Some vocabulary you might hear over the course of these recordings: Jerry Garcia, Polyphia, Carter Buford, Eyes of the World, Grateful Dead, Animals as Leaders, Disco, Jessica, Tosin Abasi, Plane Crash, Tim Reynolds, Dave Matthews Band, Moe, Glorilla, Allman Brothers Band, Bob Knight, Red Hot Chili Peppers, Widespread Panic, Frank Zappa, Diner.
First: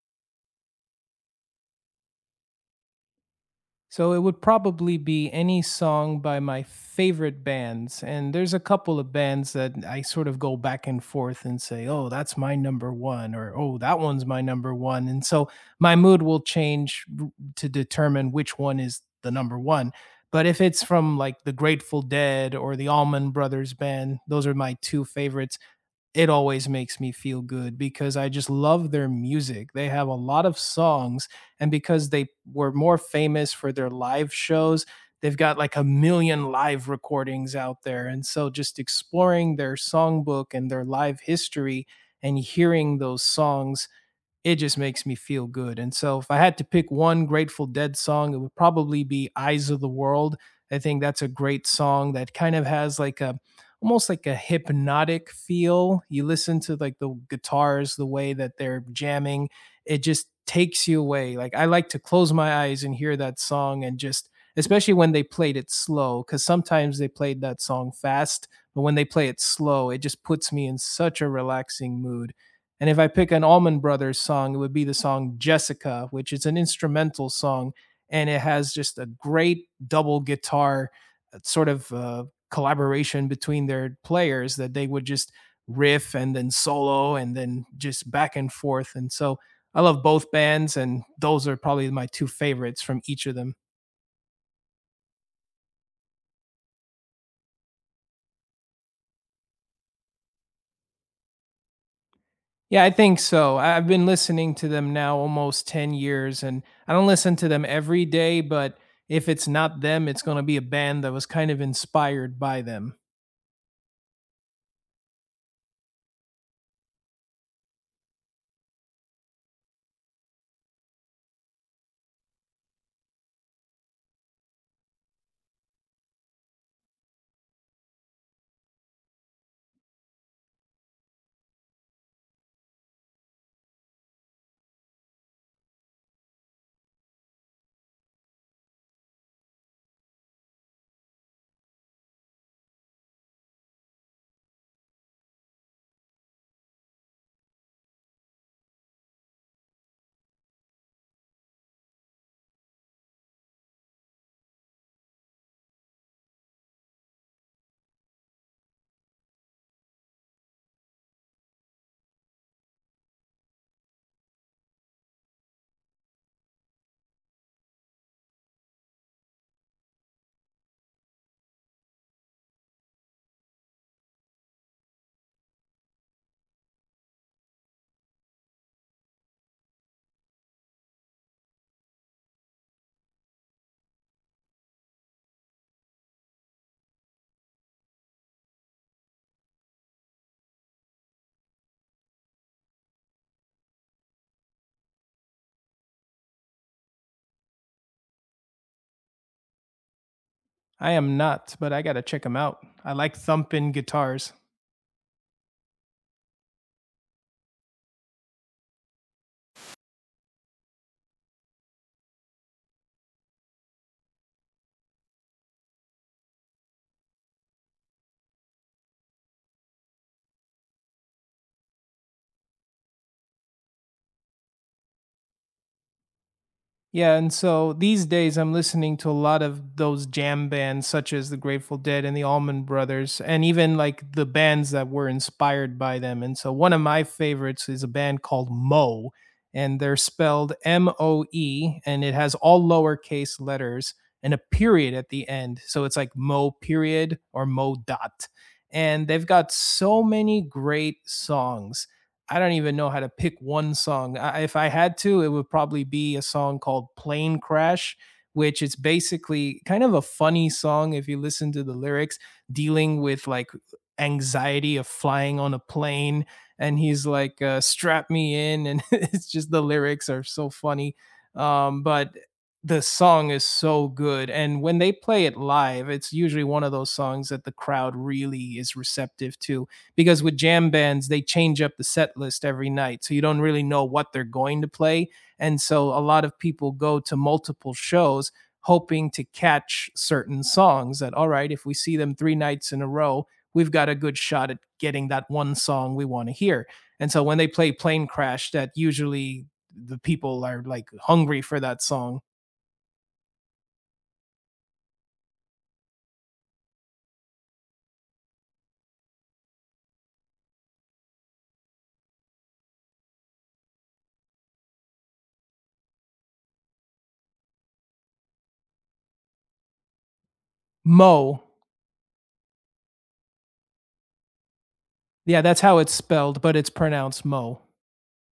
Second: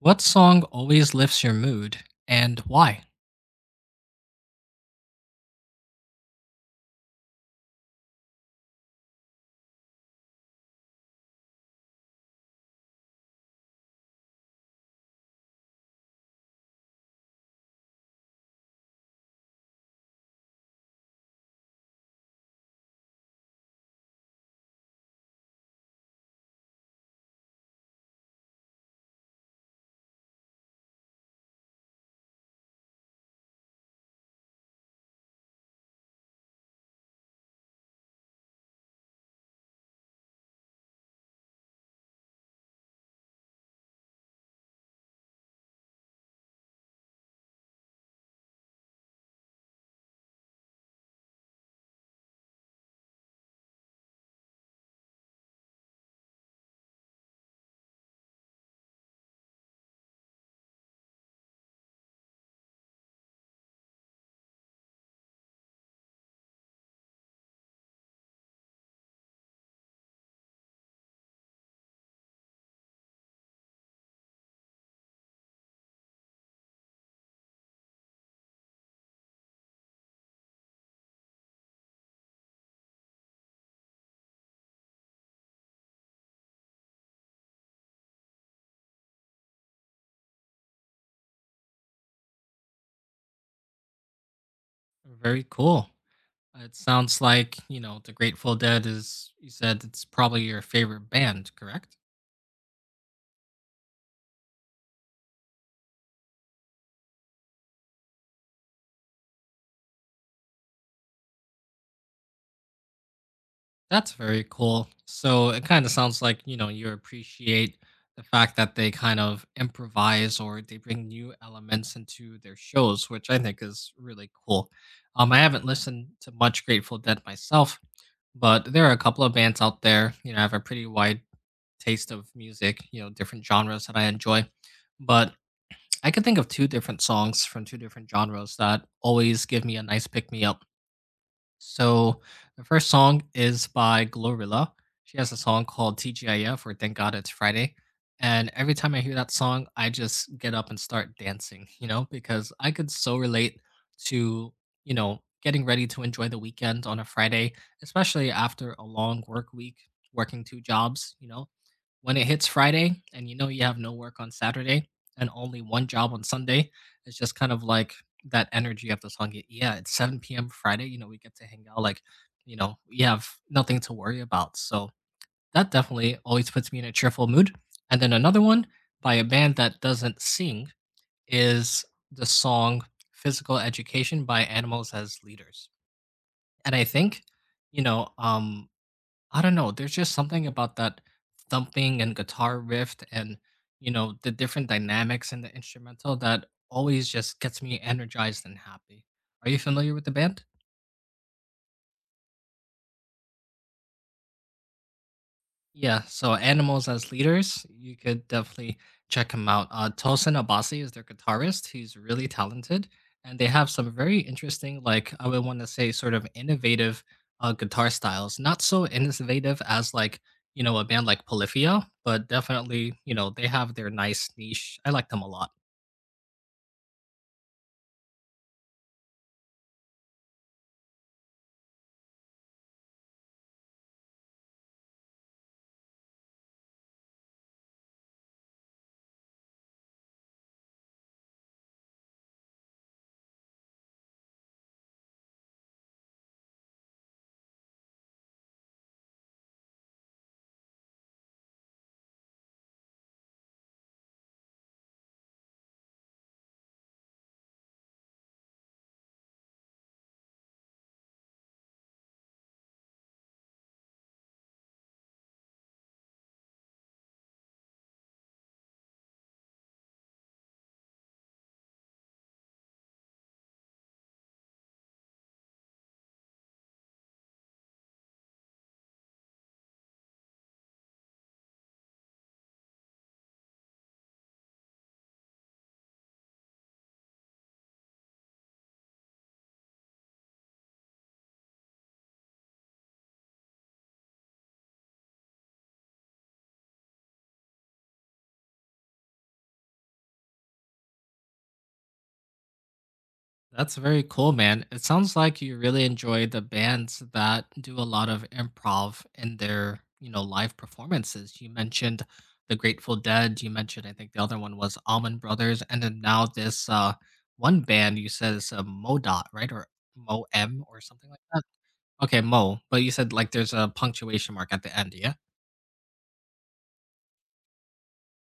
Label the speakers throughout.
Speaker 1: What song always lifts your mood and why?
Speaker 2: So it would probably be any song by my favorite bands. And there's a couple of bands that I sort of go back and forth and say, oh, that's my number one, or oh, that one's my number one. And so my mood will change to determine which one is the number one. But if it's from like the Grateful Dead or the Allman Brothers Band, those are my two favorites. It always makes me feel good because I just love their music. They have a lot of songs, and because they were more famous for their live shows, they've got like a million live recordings out there. And so just exploring their songbook and their live history and hearing those songs, it just makes me feel good. And so if I had to pick one Grateful Dead song, it would probably be Eyes of the World. I think that's a great song that kind of has like a almost like a hypnotic feel. You listen to like the guitars, the way that they're jamming, it just takes you away. Like I like to close my eyes and hear that song and just especially when they played it slow cuz sometimes they played that song fast, but when they play it slow, it just puts me in such a relaxing mood. And if I pick an Allman Brothers song, it would be the song Jessica, which is an instrumental song. And it has just a great double guitar sort of collaboration between their players that they would just riff and then solo and then just back and forth. And so I love both bands, and those are probably my two favorites from each of them.
Speaker 1: Very cool. It sounds like, you know, The Grateful Dead is, you said it's probably your favorite band, correct?
Speaker 2: Yeah, I think so. I've been listening to them now almost 10 years, and I don't listen to them every day, but if it's not them, it's going to be a band that was kind of inspired by them.
Speaker 1: That's very cool. So it kind of sounds like, you know, you appreciate the fact that they kind of improvise or they bring new elements into their shows, which I think is really cool. I haven't listened to much Grateful Dead myself, but there are a couple of bands out there. You know, I have a pretty wide taste of music, you know, different genres that I enjoy. But I can think of two different songs from two different genres that always give me a nice pick me up. So the first song is by Glorilla. She has a song called TGIF or Thank God It's Friday. And every time I hear that song, I just get up and start dancing, you know, because I could so relate to, you know, getting ready to enjoy the weekend on a Friday, especially after a long work week, working two jobs, you know. When it hits Friday and you know you have no work on Saturday and only one job on Sunday, it's just kind of like that energy of the song. Yeah, it's 7 p.m. Friday. You know, we get to hang out. Like, you know, we have nothing to worry about. So that definitely always puts me in a cheerful mood. And then another one by a band that doesn't sing is the song Physical Education by Animals as Leaders. And I think, you know, I don't know. There's just something about that thumping and guitar riff and, you know, the different dynamics in the instrumental that always just gets me energized and happy. Are you familiar with the band?
Speaker 2: I am not, but I got to check them out. I like thumping guitars.
Speaker 1: Yeah, so Animals as Leaders, you could definitely check him out. Tosin Abasi is their guitarist. He's really talented, and they have some very interesting, like I would want to say, sort of innovative guitar styles. Not so innovative as like you know a band like Polyphia, but definitely you know they have their nice niche. I like them a lot.
Speaker 2: Yeah, and so these days I'm listening to a lot of those jam bands such as the Grateful Dead and the Allman Brothers and even like the bands that were inspired by them. And so one of my favorites is a band called Moe, and they're spelled Moe, and it has all lowercase letters and a period at the end. So it's like Moe period or Moe dot. And they've got so many great songs, I don't even know how to pick one song. If I had to, it would probably be a song called Plane Crash, which is basically kind of a funny song if you listen to the lyrics, dealing with like anxiety of flying on a plane. And he's like, strap me in. And it's just the lyrics are so funny. But the song is so good. And when they play it live, it's usually one of those songs that the crowd really is receptive to because with jam bands they change up the set list every night, so you don't really know what they're going to play. And so a lot of people go to multiple shows hoping to catch certain songs that, all right, if we see them three nights in a row, we've got a good shot at getting that one song we want to hear. And so when they play Plane Crash, that usually, the people are like hungry for that song.
Speaker 1: That's very cool, man. It sounds like you really enjoy the bands that do a lot of improv in their, you know, live performances. You mentioned the Grateful Dead. You mentioned, I think the other one was Almond Brothers, and then now this one band you said is a Modot, right? Or Mo M or something
Speaker 2: Mo.
Speaker 1: like that. Okay, Mo. But you said like there's a punctuation mark at the end, yeah?
Speaker 2: Yeah, that's how it's spelled, but it's pronounced Mo.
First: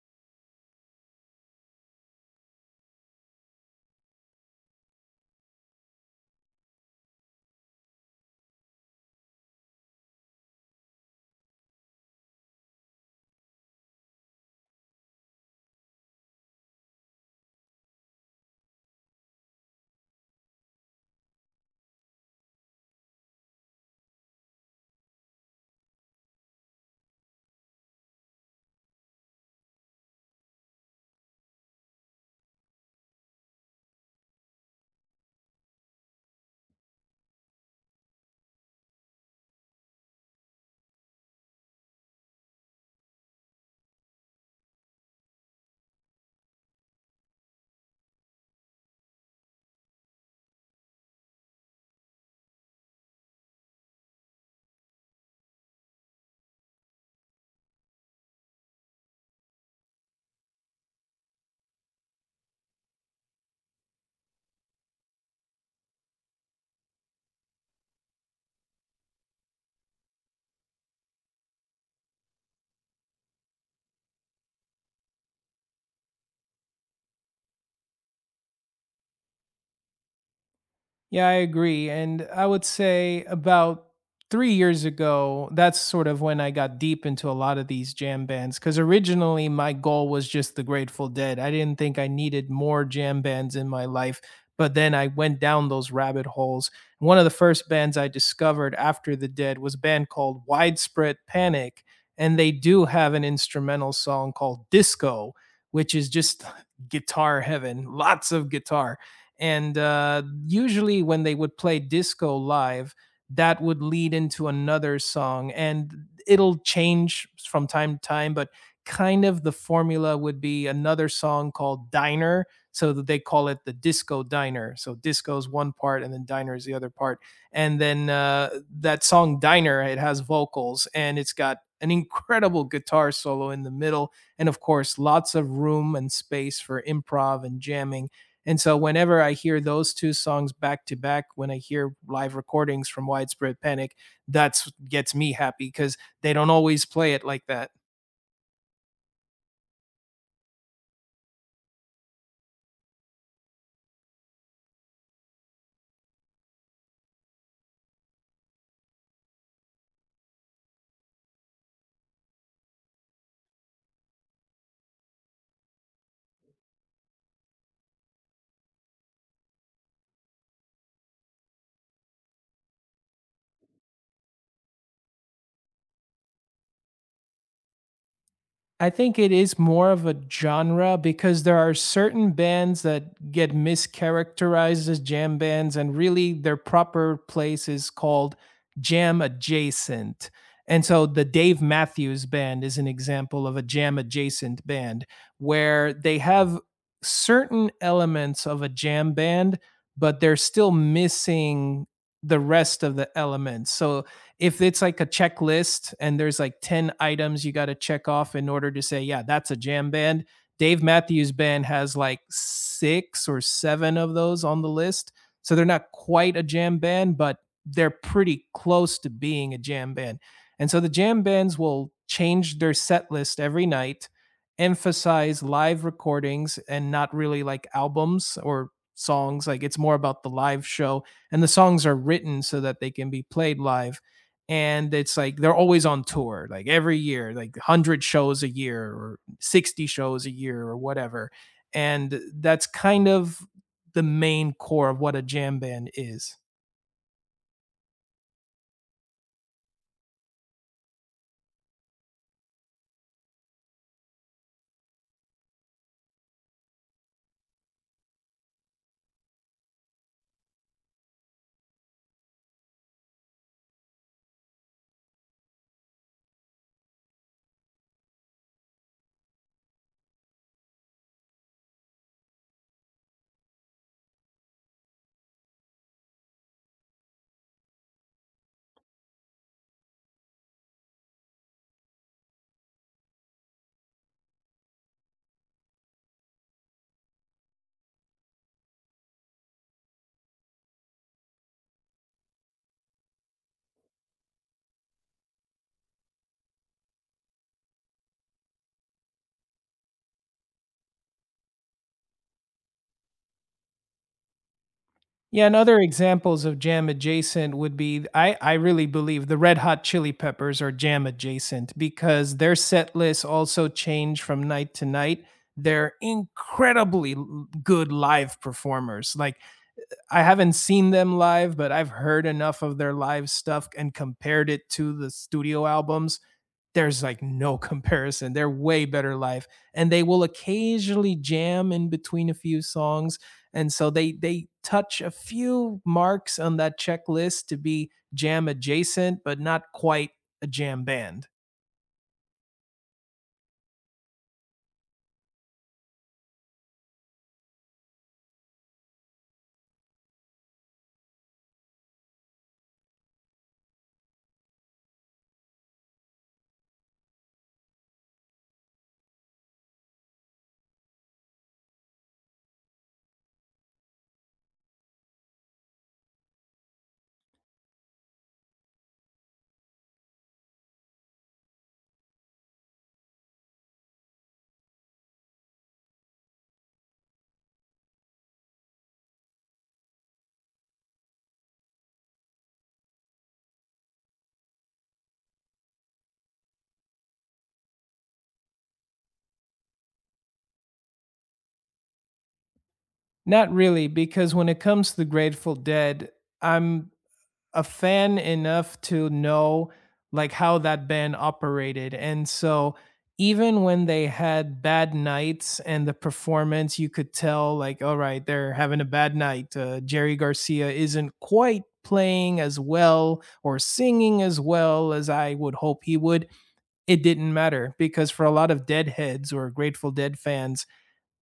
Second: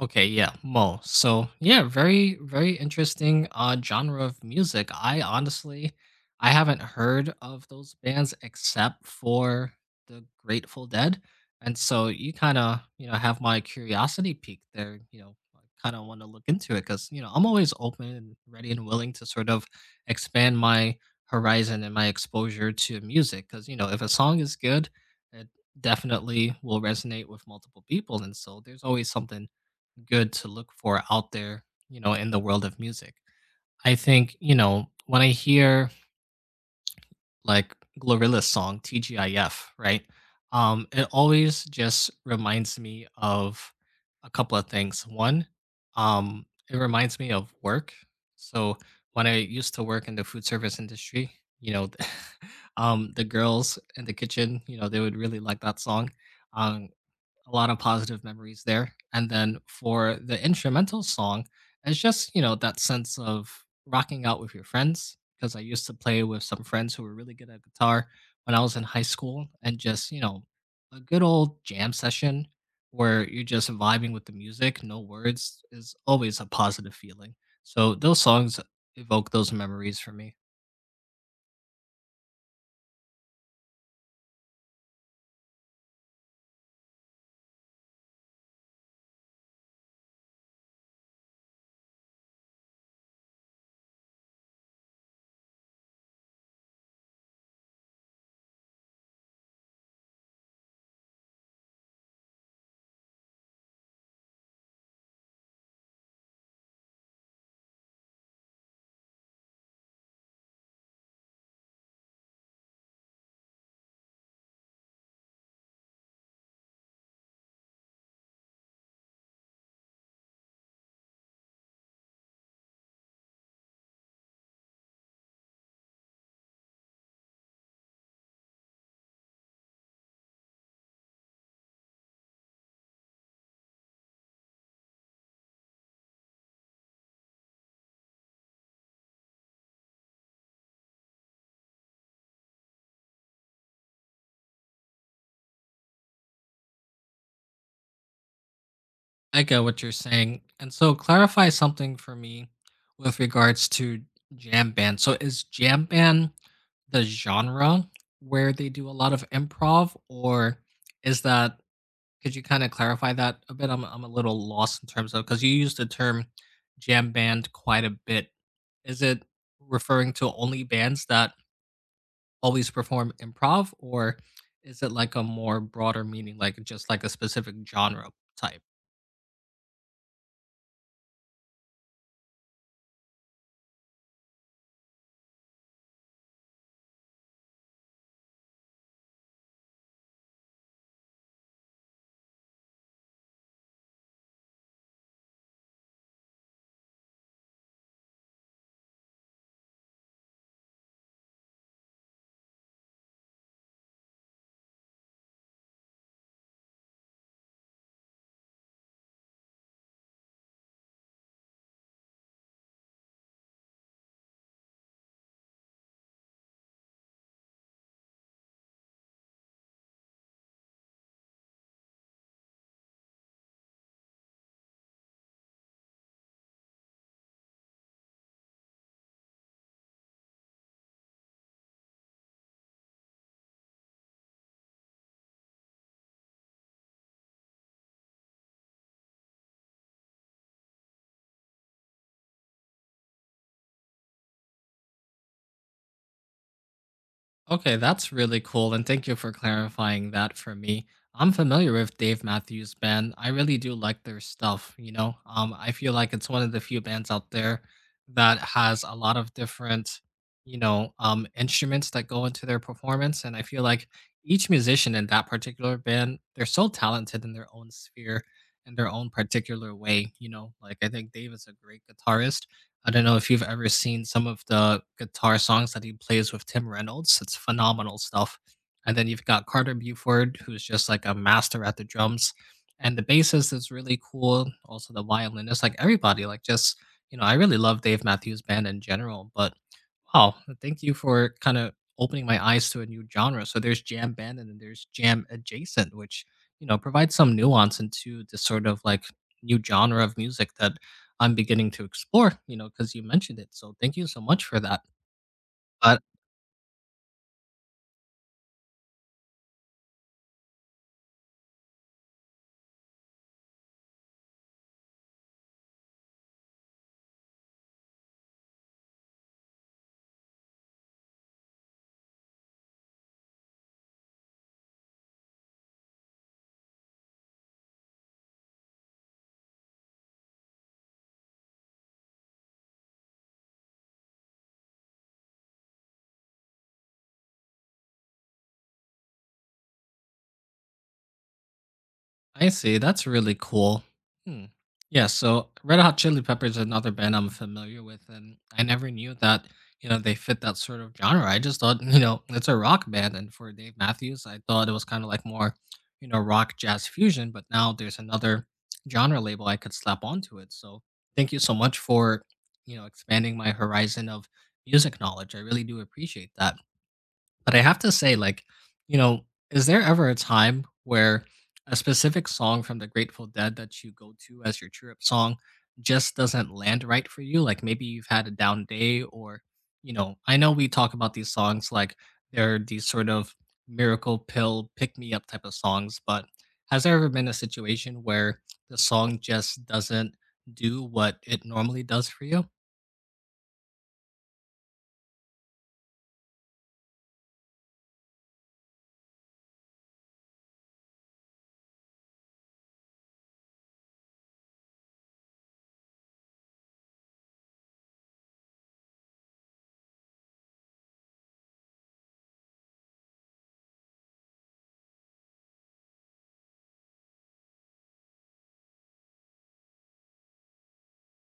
Speaker 1: Okay, yeah, Mo. So yeah, very, very interesting genre of music. I haven't heard of those bands except for the Grateful Dead. And so you kind of, you know, have my curiosity piqued there, you know, kind of want to look into it because, you know, I'm always open and ready and willing to sort of expand my horizon and my exposure to music. Because, you know, if a song is good, it definitely will resonate with multiple people. And so there's always something good to look for out there, you know, in the world of music. I think, you know, when I hear like Glorilla's song TGIF, right? It always just reminds me of a couple of things. One, it reminds me of work. So when I used to work in the food service industry, you know, the girls in the kitchen, you know, they would really like that song. Um, a lot of positive memories there. And then for the instrumental song, it's just, you know, that sense of rocking out with your friends because I used to play with some friends who were really good at guitar when I was in high school and just, you know, a good old jam session where you're just vibing with the music, no words is always a positive feeling. So those songs evoke those memories for me.
Speaker 2: Yeah, I agree. And I would say about 3 years ago, that's sort of when I got deep into a lot of these jam bands. Because originally, my goal was just the Grateful Dead. I didn't think I needed more jam bands in my life. But then I went down those rabbit holes. One of the first bands I discovered after the Dead was a band called Widespread Panic. And they do have an instrumental song called Disco, which is just guitar heaven, lots of guitar, and usually, when they would play Disco live, that would lead into another song, and it'll change from time to time. But kind of the formula would be another song called Diner. So that they call it the Disco Diner. So Disco is one part, and then Diner is the other part. And then that song Diner, it has vocals, and it's got an incredible guitar solo in the middle, and of course, lots of room and space for improv and jamming. And so whenever I hear those two songs back to back, when I hear live recordings from Widespread Panic, that's what gets me happy because they don't always play it like that.
Speaker 1: I get what you're saying. And so clarify something for me with regards to jam band. So is jam band the genre where they do a lot of improv or is that could you kind of clarify that a bit? I'm a little lost in terms of because you use the term jam band quite a bit. Is it referring to only bands that always perform improv or is it like a more broader meaning like just like a specific genre type?
Speaker 2: I think it is more of a genre because there are certain bands that get mischaracterized as jam bands, and really their proper place is called jam adjacent. And so the Dave Matthews Band is an example of a jam adjacent band where they have certain elements of a jam band, but they're still missing the rest of the elements. So if it's like a checklist and there's like 10 items you got to check off in order to say, yeah, that's a jam band. Dave Matthews Band has like six or seven of those on the list. So they're not quite a jam band, but they're pretty close to being a jam band. And so the jam bands will change their set list every night, emphasize live recordings and not really like albums or songs. Like it's more about the live show. And the songs are written so that they can be played live, and it's like they're always on tour, like every year like 100 shows a year or 60 shows a year or whatever. And that's kind of the main core of what a jam band is.
Speaker 1: Okay, that's really cool, and thank you for clarifying that for me. I'm familiar with Dave Matthews Band. I really do like their stuff, you know. I feel like it's one of the few bands out there that has a lot of different, you know, instruments that go into their performance, and I feel like each musician in that particular band, they're so talented in their own sphere, in their own particular way, you know. Like I think Dave is a great guitarist I don't know if you've ever seen some of the guitar songs that he plays with Tim Reynolds. It's phenomenal stuff. And then you've got Carter Buford, who's just like a master at the drums. And the bassist is really cool. Also, the violinist, like everybody, like just, you know, I really love Dave Matthews Band in general. But wow, thank you for kind of opening my eyes to a new genre. So there's jam band and then there's jam adjacent, which, you know, provides some nuance into this sort of like new genre of music that I'm beginning to explore, you know, because you mentioned it. So thank you so much for that.
Speaker 2: Yeah, and other
Speaker 1: But
Speaker 2: examples of jam adjacent would be, I really believe the Red Hot Chili Peppers are jam adjacent because their set lists also change from night to night. They're incredibly good live performers. Like, I haven't seen them live, but I've heard enough of their live stuff and compared it to the studio albums. There's like no comparison. They're way better live, and they will occasionally jam in between a few songs, and so they touch a few marks on that checklist to be jam adjacent, but not quite a jam band.
Speaker 1: I see, that's really cool. Hmm. Yeah, so Red Hot Chili Peppers is another band I'm familiar with, and I never knew that, you know, they fit that sort of genre. I just thought, you know, it's a rock band. And for Dave Matthews, I thought it was kind of like more, you know, rock jazz fusion, but now there's another genre label I could slap onto it. So thank you so much for, you know, expanding my horizon of music knowledge. I really do appreciate that. But I have to say, like, you know, is there ever a time where a specific song from the Grateful Dead that you go to as your cheer up song just doesn't land right for you? Like maybe you've had a down day, or, you know, I know we talk about these songs like they're these sort of miracle pill pick me up type of songs, but has there ever been a situation where the song just doesn't do what it normally does for you?
Speaker 2: Not really, because when it comes to the Grateful Dead, I'm a fan enough to know like how that band operated. And so even when they had bad nights and the performance, you could tell like, all right, they're having a bad night. Jerry Garcia isn't quite playing as well or singing as well as I would hope he would. It didn't matter because for a lot of Deadheads or Grateful Dead fans,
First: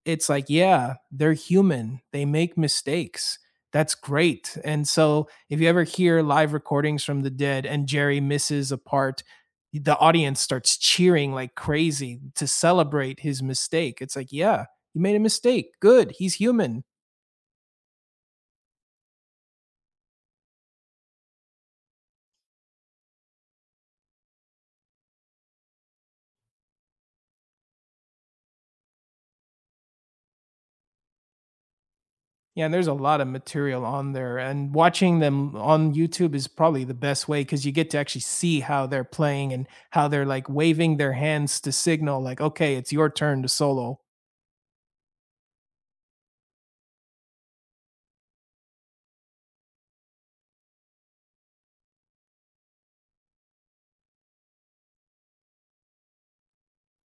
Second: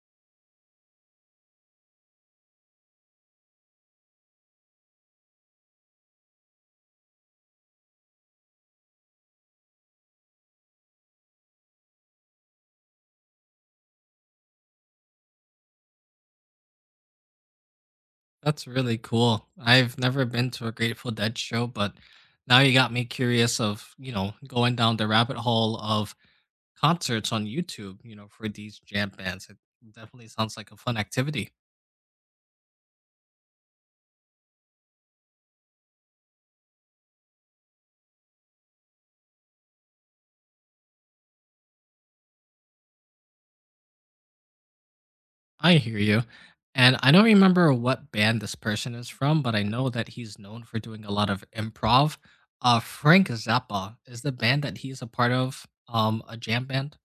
Speaker 2: it's like, yeah, they're human. They make mistakes. That's great. And so if you ever hear live recordings from the Dead and Jerry misses a part, the audience starts cheering like crazy to celebrate his mistake. It's like, yeah, you made a mistake. Good. He's human.
Speaker 1: That's really cool. I've never been to a Grateful Dead show, but now you got me curious of, you know, going down the rabbit hole of concerts on YouTube, you know, for these jam bands. It definitely sounds like a fun activity.
Speaker 2: Yeah, and there's a lot of material on there. And watching them on YouTube is probably the best way because you get to actually see how they're playing and how they're like waving their hands to signal, like, okay, it's your turn to solo.
Speaker 1: I hear you. And I don't remember what band this person is from, but I know that he's known for doing a lot of improv. Frank Zappa is the band that he's a part of, a jam band.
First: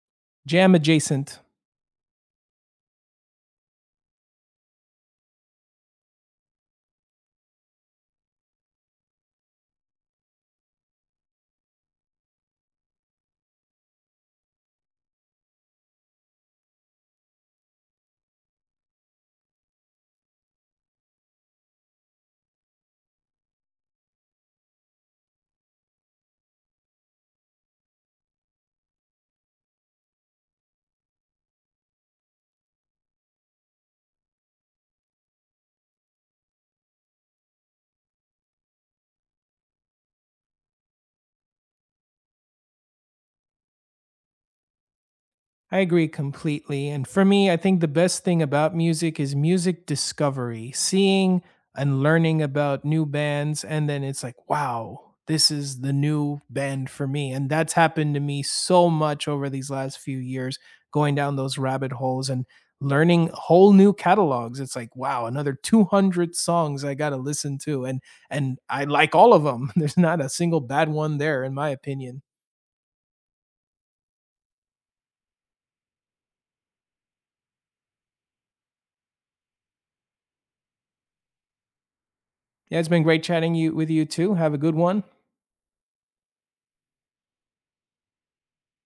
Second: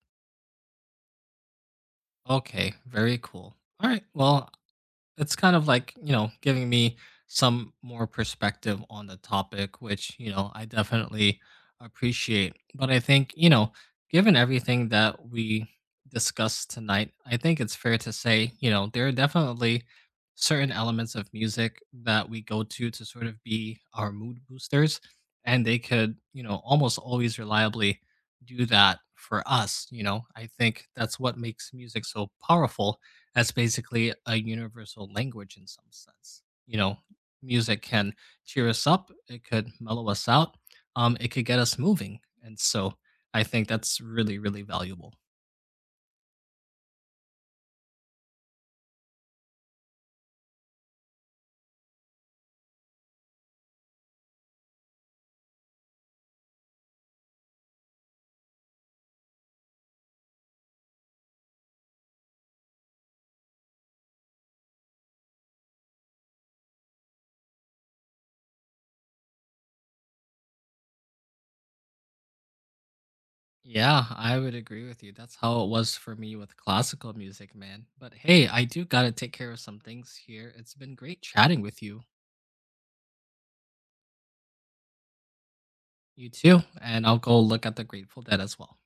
Speaker 2: Jam adjacent.
Speaker 1: Okay, very cool. All right. Well, it's kind of like you know giving me some more perspective on the topic which you know I definitely appreciate but I think you know given everything that we discussed tonight I think it's fair to say you know there are definitely certain elements of music that we go to sort of be our mood boosters and they could you know almost always reliably do that for us you know I think that's what makes music so powerful as basically a universal language in some sense. You know, music can cheer us up, it could mellow us out, it could get us moving. And so I think that's really, really valuable.
Speaker 2: I agree completely. And for me, I think the best thing about music is music discovery, seeing and learning about new bands. And then it's like, wow, this is the new band for me. And that's happened to me so much over these last few years, going down those rabbit holes and learning whole new catalogs. It's like, wow, another 200 songs I got to listen to. And I like all of them. There's not a single bad one there, in my opinion.
Speaker 1: Yeah, I would agree with you. That's how it was for me with classical music, man. But hey, I do got to take care of some things here. It's been great chatting with you.
Speaker 2: Yeah, it's been great chatting you with you too. Have a good one.
Speaker 1: You too. And I'll go look at the Grateful Dead as well.